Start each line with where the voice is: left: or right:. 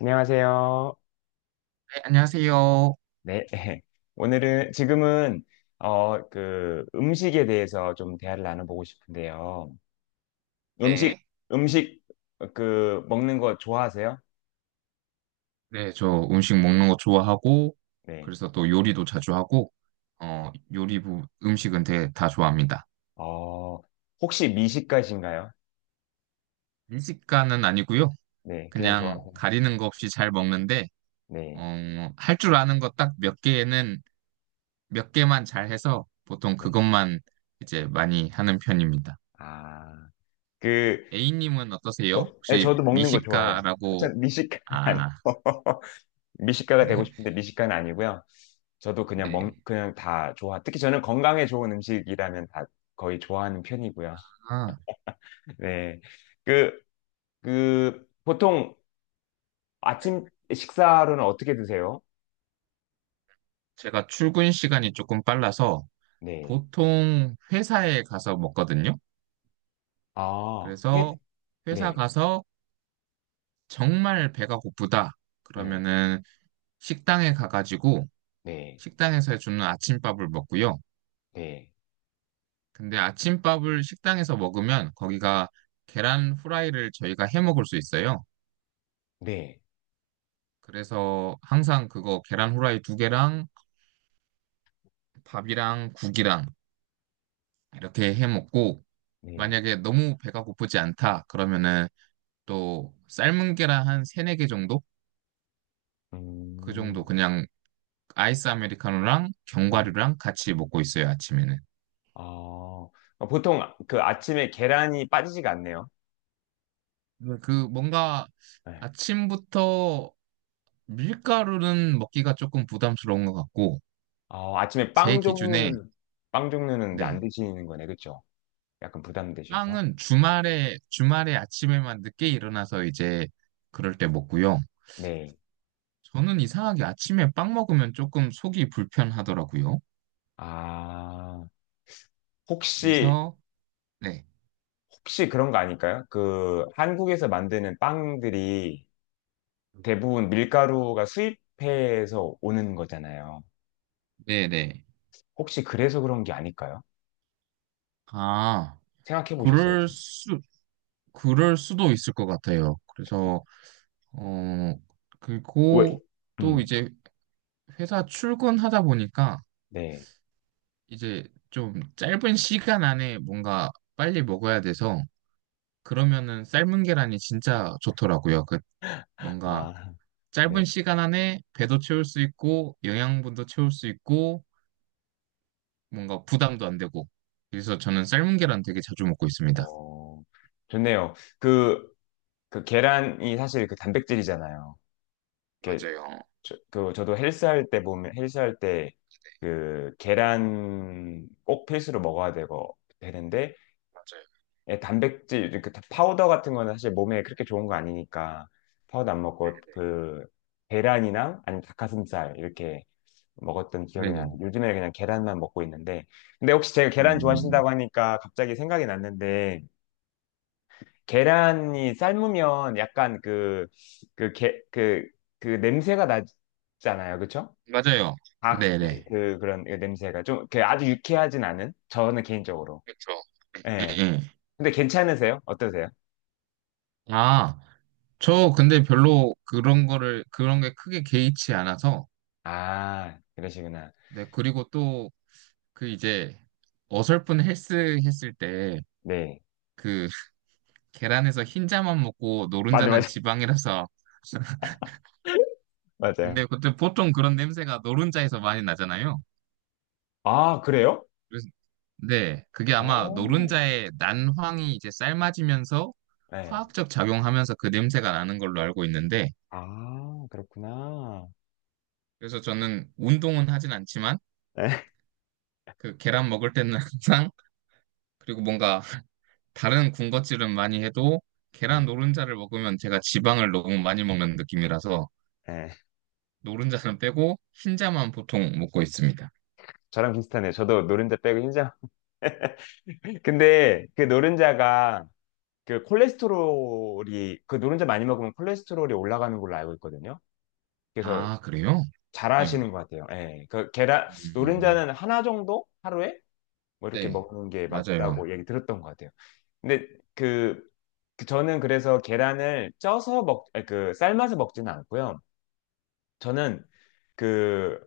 left: 안녕하세요.
right: 네, 안녕하세요.
left: 네. 오늘은, 지금은, 음식에 대해서 좀 대화를 나눠보고 싶은데요. 음식,
right: 네.
left: 음식, 먹는 거 좋아하세요?
right: 네, 저 음식 먹는 거 좋아하고,
left: 네.
right: 그래서 또 요리도 자주 하고, 음식은 되게 다 좋아합니다.
left: 어, 혹시 미식가신가요?
right: 음식가는 아니고요.
left: 네. 그냥
right: 그냥
left: 좋아하세요?
right: 가리는 거 없이 잘 먹는데,
left: 네.
right: 어, 할 줄 아는 거 딱 몇 개만 잘 해서 보통
left: 네.
right: 그것만 이제 많이 하는 편입니다.
left: 아, 그,
right: A님은 어떠세요?
left: 네,
right: 혹시
left: 저도 먹는 거 좋아해요. 아,
right: 미식가라고,
left: 참, 미식가
right: 아,
left: 아니고. 미식가가 되고 싶은데 미식가는 아니고요. 저도
right: 네.
left: 그냥 다 좋아. 특히 저는 건강에 좋은 음식이라면 다 거의 좋아하는 편이고요.
right: 아,
left: 네. 그, 보통 아침 식사로는 어떻게 드세요?
right: 제가 출근 시간이 조금 빨라서
left: 네.
right: 보통 회사에 가서 먹거든요.
left: 아, 해.
right: 그래서 회사
left: 네.
right: 가서 정말 배가 고프다.
left: 네.
right: 그러면은 식당에 가가지고
left: 네.
right: 식당에서 해주는 아침밥을 먹고요.
left: 네.
right: 근데 아침밥을 식당에서 먹으면 거기가 계란 후라이를 저희가 해 먹을 수 있어요.
left: 네.
right: 그래서 항상 그거 계란 후라이 두 개랑 밥이랑 국이랑 이렇게 해 먹고,
left: 네.
right: 만약에 너무 배가 고프지 않다 그러면은 또 삶은 계란 한 세네 개 정도? 그 정도
left: 음.
right: 그냥 아이스 아메리카노랑
left: 네.
right: 견과류랑 같이 먹고 있어요, 아침에는.
left: 아, 보통 그 아침에 계란이 빠지지가 않네요.
right: 네. 그 뭔가
left: 네.
right: 아침부터 밀가루는 먹기가 조금 부담스러운 것 같고,
left: 아, 아침에
right: 제 기준에,
left: 빵 종류는 이제 안
right: 네.
left: 드시는 거네. 그쵸? 약간 부담되셔서?
right: 빵은 주말에 아침에만 늦게 일어나서 이제 그럴 때 먹고요.
left: 네.
right: 저는 이상하게 아침에 빵 먹으면 조금 속이 불편하더라고요.
left: 아, 혹시,
right: 그래서, 네.
left: 혹시 그런 거 아닐까요? 그, 한국에서 만드는 빵들이 대부분 밀가루가 수입해서 오는 거잖아요.
right: 네네.
left: 혹시 그래서 그런 게 아닐까요?
right: 아,
left: 생각해 보셨어요?
right: 그럴 수, 그럴 수도 있을 것 같아요. 그래서 어,
left: 왜?
right: 그리고 또
left: 음,
right: 이제 회사 출근하다 보니까
left: 네.
right: 이제 좀 짧은 시간 안에 뭔가 빨리 먹어야 돼서 그러면은 삶은 계란이 진짜 좋더라고요. 그 뭔가
left: 아,
right: 짧은
left: 네.
right: 시간 안에 배도 채울 수 있고 영양분도 채울 수 있고 뭔가 부담도 안 되고 그래서 저는 삶은 계란 되게 자주 먹고 있습니다.
left: 어, 좋네요. 그 계란이 사실 그 단백질이잖아요. 이렇게
right: 맞아요.
left: 저도 헬스할 때 보면 헬스할 때 그 계란 꼭 필수로 먹어야 되고 되는데
right: 맞아요.
left: 예, 단백질 이렇게 파우더 같은 거는 사실 몸에 그렇게 좋은 거 아니니까 파우더 안 먹고 그 계란이나 아니면 닭가슴살 이렇게 먹었던 기억이
right: 네네. 네.
left: 나는데 요즘에 그냥 계란만 먹고 있는데 근데 혹시 제가 계란
right: 음,
left: 좋아하신다고 하니까 갑자기 생각이 났는데 계란이 삶으면 약간 그 그 게 그 그 냄새가 나잖아요, 그쵸?
right: 맞아요.
left: 닭,
right: 네네.
left: 그런 그 냄새가 좀, 그 아주 유쾌하진 않은? 저는 개인적으로.
right: 그렇죠. 예,
left: 예.
right: 예.
left: 근데 괜찮으세요? 어떠세요?
right: 아, 저 근데 별로 그런 게 크게 개의치 않아서,
left: 아, 그러시구나.
right: 네, 그리고 또 그 이제 어설픈 헬스 했을 때
left: 네.
right: 그 계란에서 흰자만 먹고
left: 맞아,
right: 노른자는
left: 맞아.
right: 지방이라서,
left: 맞아요.
right: 근데 그때 보통 그런 냄새가 노른자에서 많이 나잖아요.
left: 아, 그래요?
right: 그래서, 네, 그게 아마
left: 오,
right: 노른자의 난황이 이제 삶아지면서
left: 네.
right: 화학적 작용하면서 그 냄새가 나는 걸로 알고 있는데,
left: 아, 그렇구나.
right: 그래서 저는 운동은 하진 않지만,
left: 네.
right: 그 계란 먹을 때는 항상, 그리고 뭔가 다른 군것질은 많이 해도 계란
left: 네.
right: 노른자를 먹으면 제가 지방을 너무 많이 먹는 느낌이라서
left: 네.
right: 노른자는 빼고 흰자만 보통 먹고 있습니다.
left: 저랑 비슷하네요. 저도 노른자 빼고 흰자. 근데 그 노른자가 그 노른자 많이 먹으면 콜레스테롤이 올라가는 걸로 알고 있거든요. 그래서
right: 아, 그래요? 네.
left: 잘하시는 것 같아요. 예. 그 계란
right: 음,
left: 노른자는 하나 정도 하루에 뭐 이렇게
right: 네,
left: 먹는 게
right: 맞아요.
left: 맞다고 얘기 들었던 것 같아요. 근데 그, 저는 그래서 계란을 아니, 삶아서 먹지는 않고요. 저는 그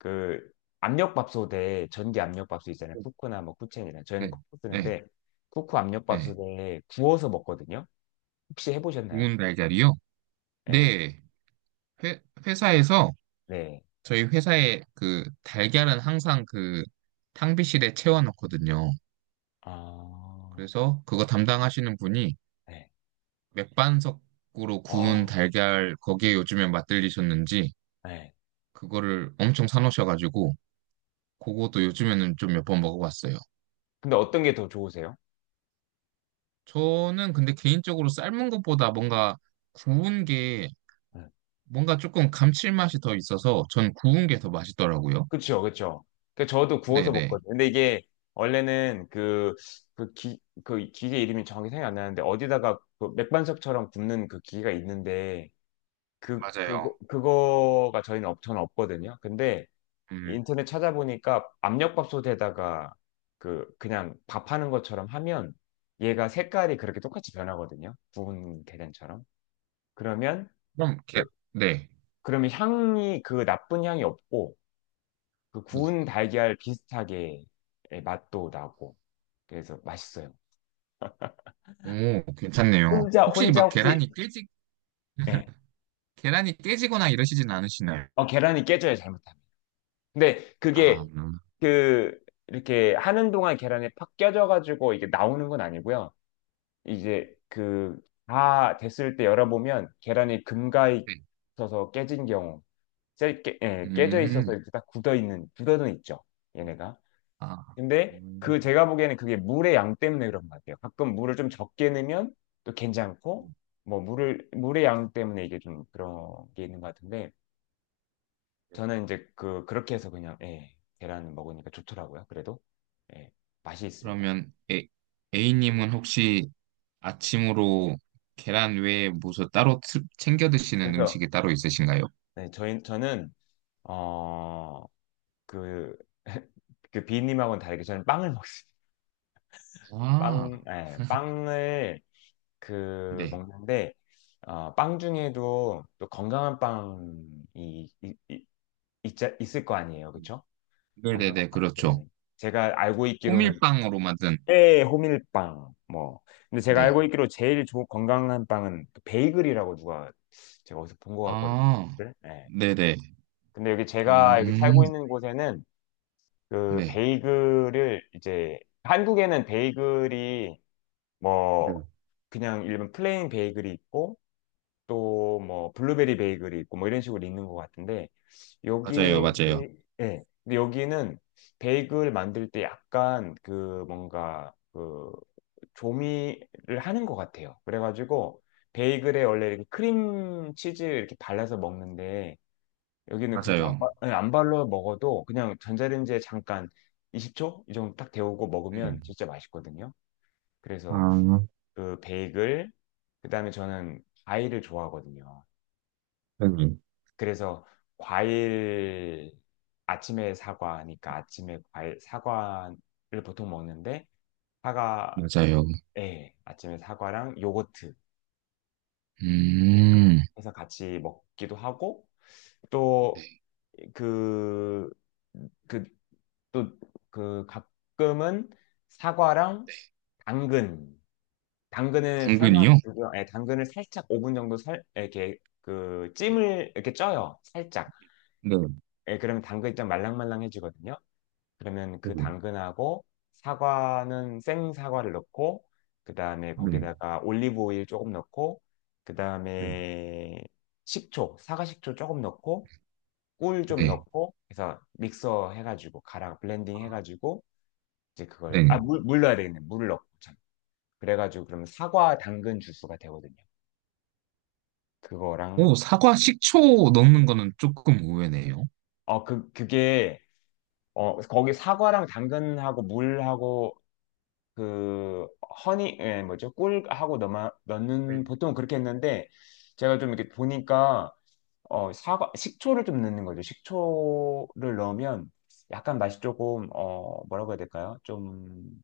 left: 그 압력밥솥에 전기 압력밥솥 있잖아요. 쿠쿠나 뭐 쿠첸이나 저희는
right: 네,
left: 쿠쿠
right: 네,
left: 쓰는데 쿠쿠
right: 네.
left: 압력밥솥에 구워서 먹거든요. 혹시 해보셨나요?
right: 구운 달걀이요?
left: 네,
right: 네, 회사에서
left: 네,
right: 저희 회사에 그 달걀은 항상 그 탕비실에 채워놓거든요.
left: 아,
right: 그래서 그거 담당하시는 분이
left: 네,
right: 맥반석으로 구운
left: 아,
right: 달걀 거기에 요즘에 맛들리셨는지
left: 네.
right: 그거를 엄청 사놓으셔가지고 그것도 요즘에는 좀 몇 번 먹어봤어요.
left: 근데 어떤 게 더 좋으세요?
right: 저는 근데 개인적으로 삶은 것보다 뭔가 구운 게
left: 네.
right: 뭔가 조금 감칠맛이 더 있어서 전 구운 게 더 맛있더라고요.
left: 그쵸, 그쵸. 그 저도 구워서
right: 네네.
left: 먹거든요. 근데 이게 원래는 그 기계 이름이 정확히 생각이 안 나는데 어디다가 그 맥반석처럼 굽는 그 기계가 있는데
right: 맞아요.
left: 그거가 저희는 저는 없거든요. 근데
right: 음,
left: 인터넷 찾아보니까 압력밥솥에다가 그냥 밥하는 것처럼 하면 얘가 색깔이 그렇게 똑같이 변하거든요. 구운 계란처럼. 그러면,
right: 그럼
left: 그-
right: 게, 네.
left: 그러면 향이 그 나쁜 향이 없고 그
right: 네.
left: 구운 달걀 비슷하게 예, 맛도 나고 그래서 맛있어요.
right: 오, 괜찮네요. 혹시
left: 혼자
right: 막
left: 혹시 예.
right: 계란이 깨지거나 이러시진 않으시나요?
left: 계란이 깨져요 잘못하면. 근데 그게
right: 아,
left: 그 이렇게 하는 동안 계란이 팍 깨져 가지고 이게 나오는 건 아니고요. 이제 그 다 됐을 때 열어보면 계란이 금가
right: 네.
left: 있어서 깨진 경우 예, 깨져
right: 음,
left: 있어서 이렇게 딱 굳어 있는 굳어는 있죠. 얘네가.
right: 아,
left: 근데
right: 음.
left: 그 제가 보기에는 그게 물의 양 때문에 그런 것 같아요. 가끔 물을 좀 적게 넣으면 또 괜찮고 뭐 물을 물의 양 때문에 이게 좀 그런 게 있는 것 같은데 저는 이제 그 그렇게 해서 그냥 예, 계란 먹으니까 좋더라고요. 그래도 예, 맛이 있습니다.
right: 그러면 A님은 혹시 아침으로 계란 외에 무슨 따로 챙겨 드시는
left: 그래서
right: 음식이 따로 있으신가요?
left: 네, 저희 저는 어그 그 그 비님하고는 다르게 저는 빵을 먹습니다.
right: 아,
left: 예, 빵을
right: 네.
left: 먹는데 빵 중에도 또 건강한 빵이 있을 거 아니에요, 그렇죠? 건강한
right: 네네네,
left: 빵.
right: 그렇죠.
left: 네. 제가 알고 있기로는
right: 호밀빵으로 만든,
left: 꽤 호밀빵 뭐. 근데 제가
right: 네.
left: 알고 있기로 제일 좋은 건강한 빵은 그 베이글이라고 누가 제가 어디서 본 것 같거든요.
right: 아,
left: 네. 네.
right: 네네.
left: 근데 여기 제가 여기 살고
right: 음,
left: 있는 곳에는 그
right: 네.
left: 베이글을 이제 한국에는 베이글이 뭐
right: 네.
left: 그냥 일반 플레인 베이글이 있고 또 뭐 블루베리 베이글이 있고 뭐 이런 식으로 있는 것 같은데
right: 맞아요,
left: 여기
right: 맞아요.
left: 예 근데 여기는 베이글 만들 때 약간 뭔가 조미를 하는 것 같아요. 그래가지고 베이글에 원래 이렇게 크림 치즈 이렇게 발라서 먹는데 여기는 그렇게 안,
right: 맞아요.
left: 바- 예, 안 발라 먹어도 그냥 전자레인지에 잠깐 20초 이 정도 딱 데우고
right: 네.
left: 먹으면 진짜 맛있거든요. 그래서
right: 아,
left: 그 베이글 그다음에 저는 과일을 좋아하거든요.
right: 네.
left: 그래서 과일 아침에 사과니까 아침에 과일 사과를 보통 먹는데 사과
right: 맞아요.
left: 예, 아침에 사과랑 요거트
right: 음,
left: 해서 같이 먹기도 하고
right: 네.
left: 또그그또그 가끔은 사과랑 당근 당근을
right: 당근이요?
left: 삶아가지고 예, 당근을 살짝 5분 정도 살 이렇게 그
right: 네.
left: 찜을 이렇게 쪄요 살짝
right: 네.
left: 예, 그러면 당근이 좀 말랑말랑해지거든요. 그러면
right: 네.
left: 그 당근하고 사과는 생 사과를 넣고 그다음에 거기다가 올리브 오일 조금 넣고
right: 네.
left: 그다음에 사과 식초 조금 넣고 꿀 좀
right: 네.
left: 넣고 해서 믹서 해가지고 가랑 블렌딩 해가지고 이제 그걸 아
right: 네.
left: 물 넣어야 되겠네 물을 넣고 참 그래가지고 그러면 사과 당근 주스가 되거든요 그거랑
right: 오, 사과 식초 넣는 거는 조금 의외네요.
left: 어 그 그게 어 거기 사과랑 당근하고 물하고 그 허니 예, 뭐죠? 꿀하고 넣어 넣는
right: 음.
left: 보통 그렇게 했는데 제가 좀 이렇게 보니까 사과 식초를 좀 넣는 거죠. 식초를 넣으면 약간 맛이 조금 뭐라고 해야 될까요? 좀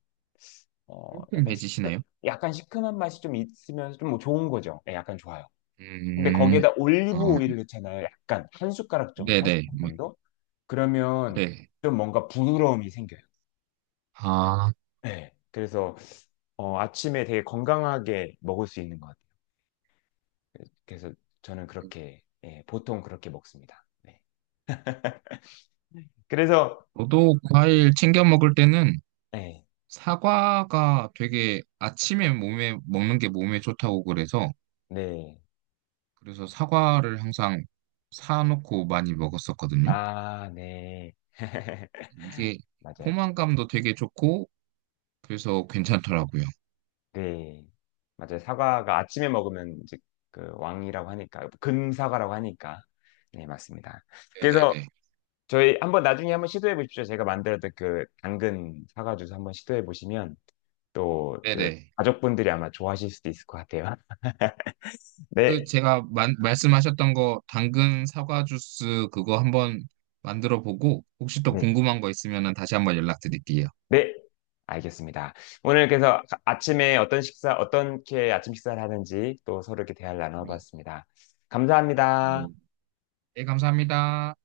left: 어 약간 시
right: 깔끔해지시나요?
left: 약간 시큼한 맛이 좀 있으면서 좀뭐 좋은 거죠. 예, 약간 좋아요. 근데
right: 음,
left: 거기에다 올리브
right: 어,
left: 오일을 넣잖아요. 약간 한 숟가락 정도, 한
right: 네네,
left: 숟가락
right: 뭐,
left: 정도? 그러면
right: 네.
left: 좀 뭔가 부드러움이 생겨요.
right: 아,
left: 네. 그래서 아침에 되게 건강하게 먹을 수 있는 것 같아요. 그래서 저는 그렇게, 예, 보통 그렇게 먹습니다. 네. 그래서,
right: 저도 과일 챙겨 먹을 때는
left: 네,
right: 사과가 되게 아침에 몸에 먹는 게 몸에 좋다고 그래서
left: 네.
right: 그래서 사과를 항상 사놓고 많이 먹었었거든요.
left: 아, 네.
right: 이게
left: 맞아요.
right: 포만감도 되게 좋고 그래서 괜찮더라고요.
left: 네. 맞아요. 사과가 아침에 먹으면 이제 그 왕이라고 하니까, 금사과라고 하니까. 네, 맞습니다. 그래서
right: 네네네.
left: 저희 한번 나중에 한번 시도해 보십시오. 제가 만들었던 그 당근 사과 주스 한번 시도해 보시면 또 그
right: 네네.
left: 가족분들이 아마 좋아하실 수도 있을 것 같아요.
right: 그
left: 네,
right: 제가 말씀하셨던 거 당근 사과 주스 그거 한번 만들어 보고 혹시 또
left: 네,
right: 궁금한 거 있으면 다시 한번 연락드릴게요.
left: 네. 알겠습니다. 오늘 그래서 아침에 어떤 식사, 어떻게 아침 식사를 하는지 또 서로 이렇게 대화를
right: 네.
left: 나눠봤습니다. 감사합니다.
right: 네. 네, 감사합니다.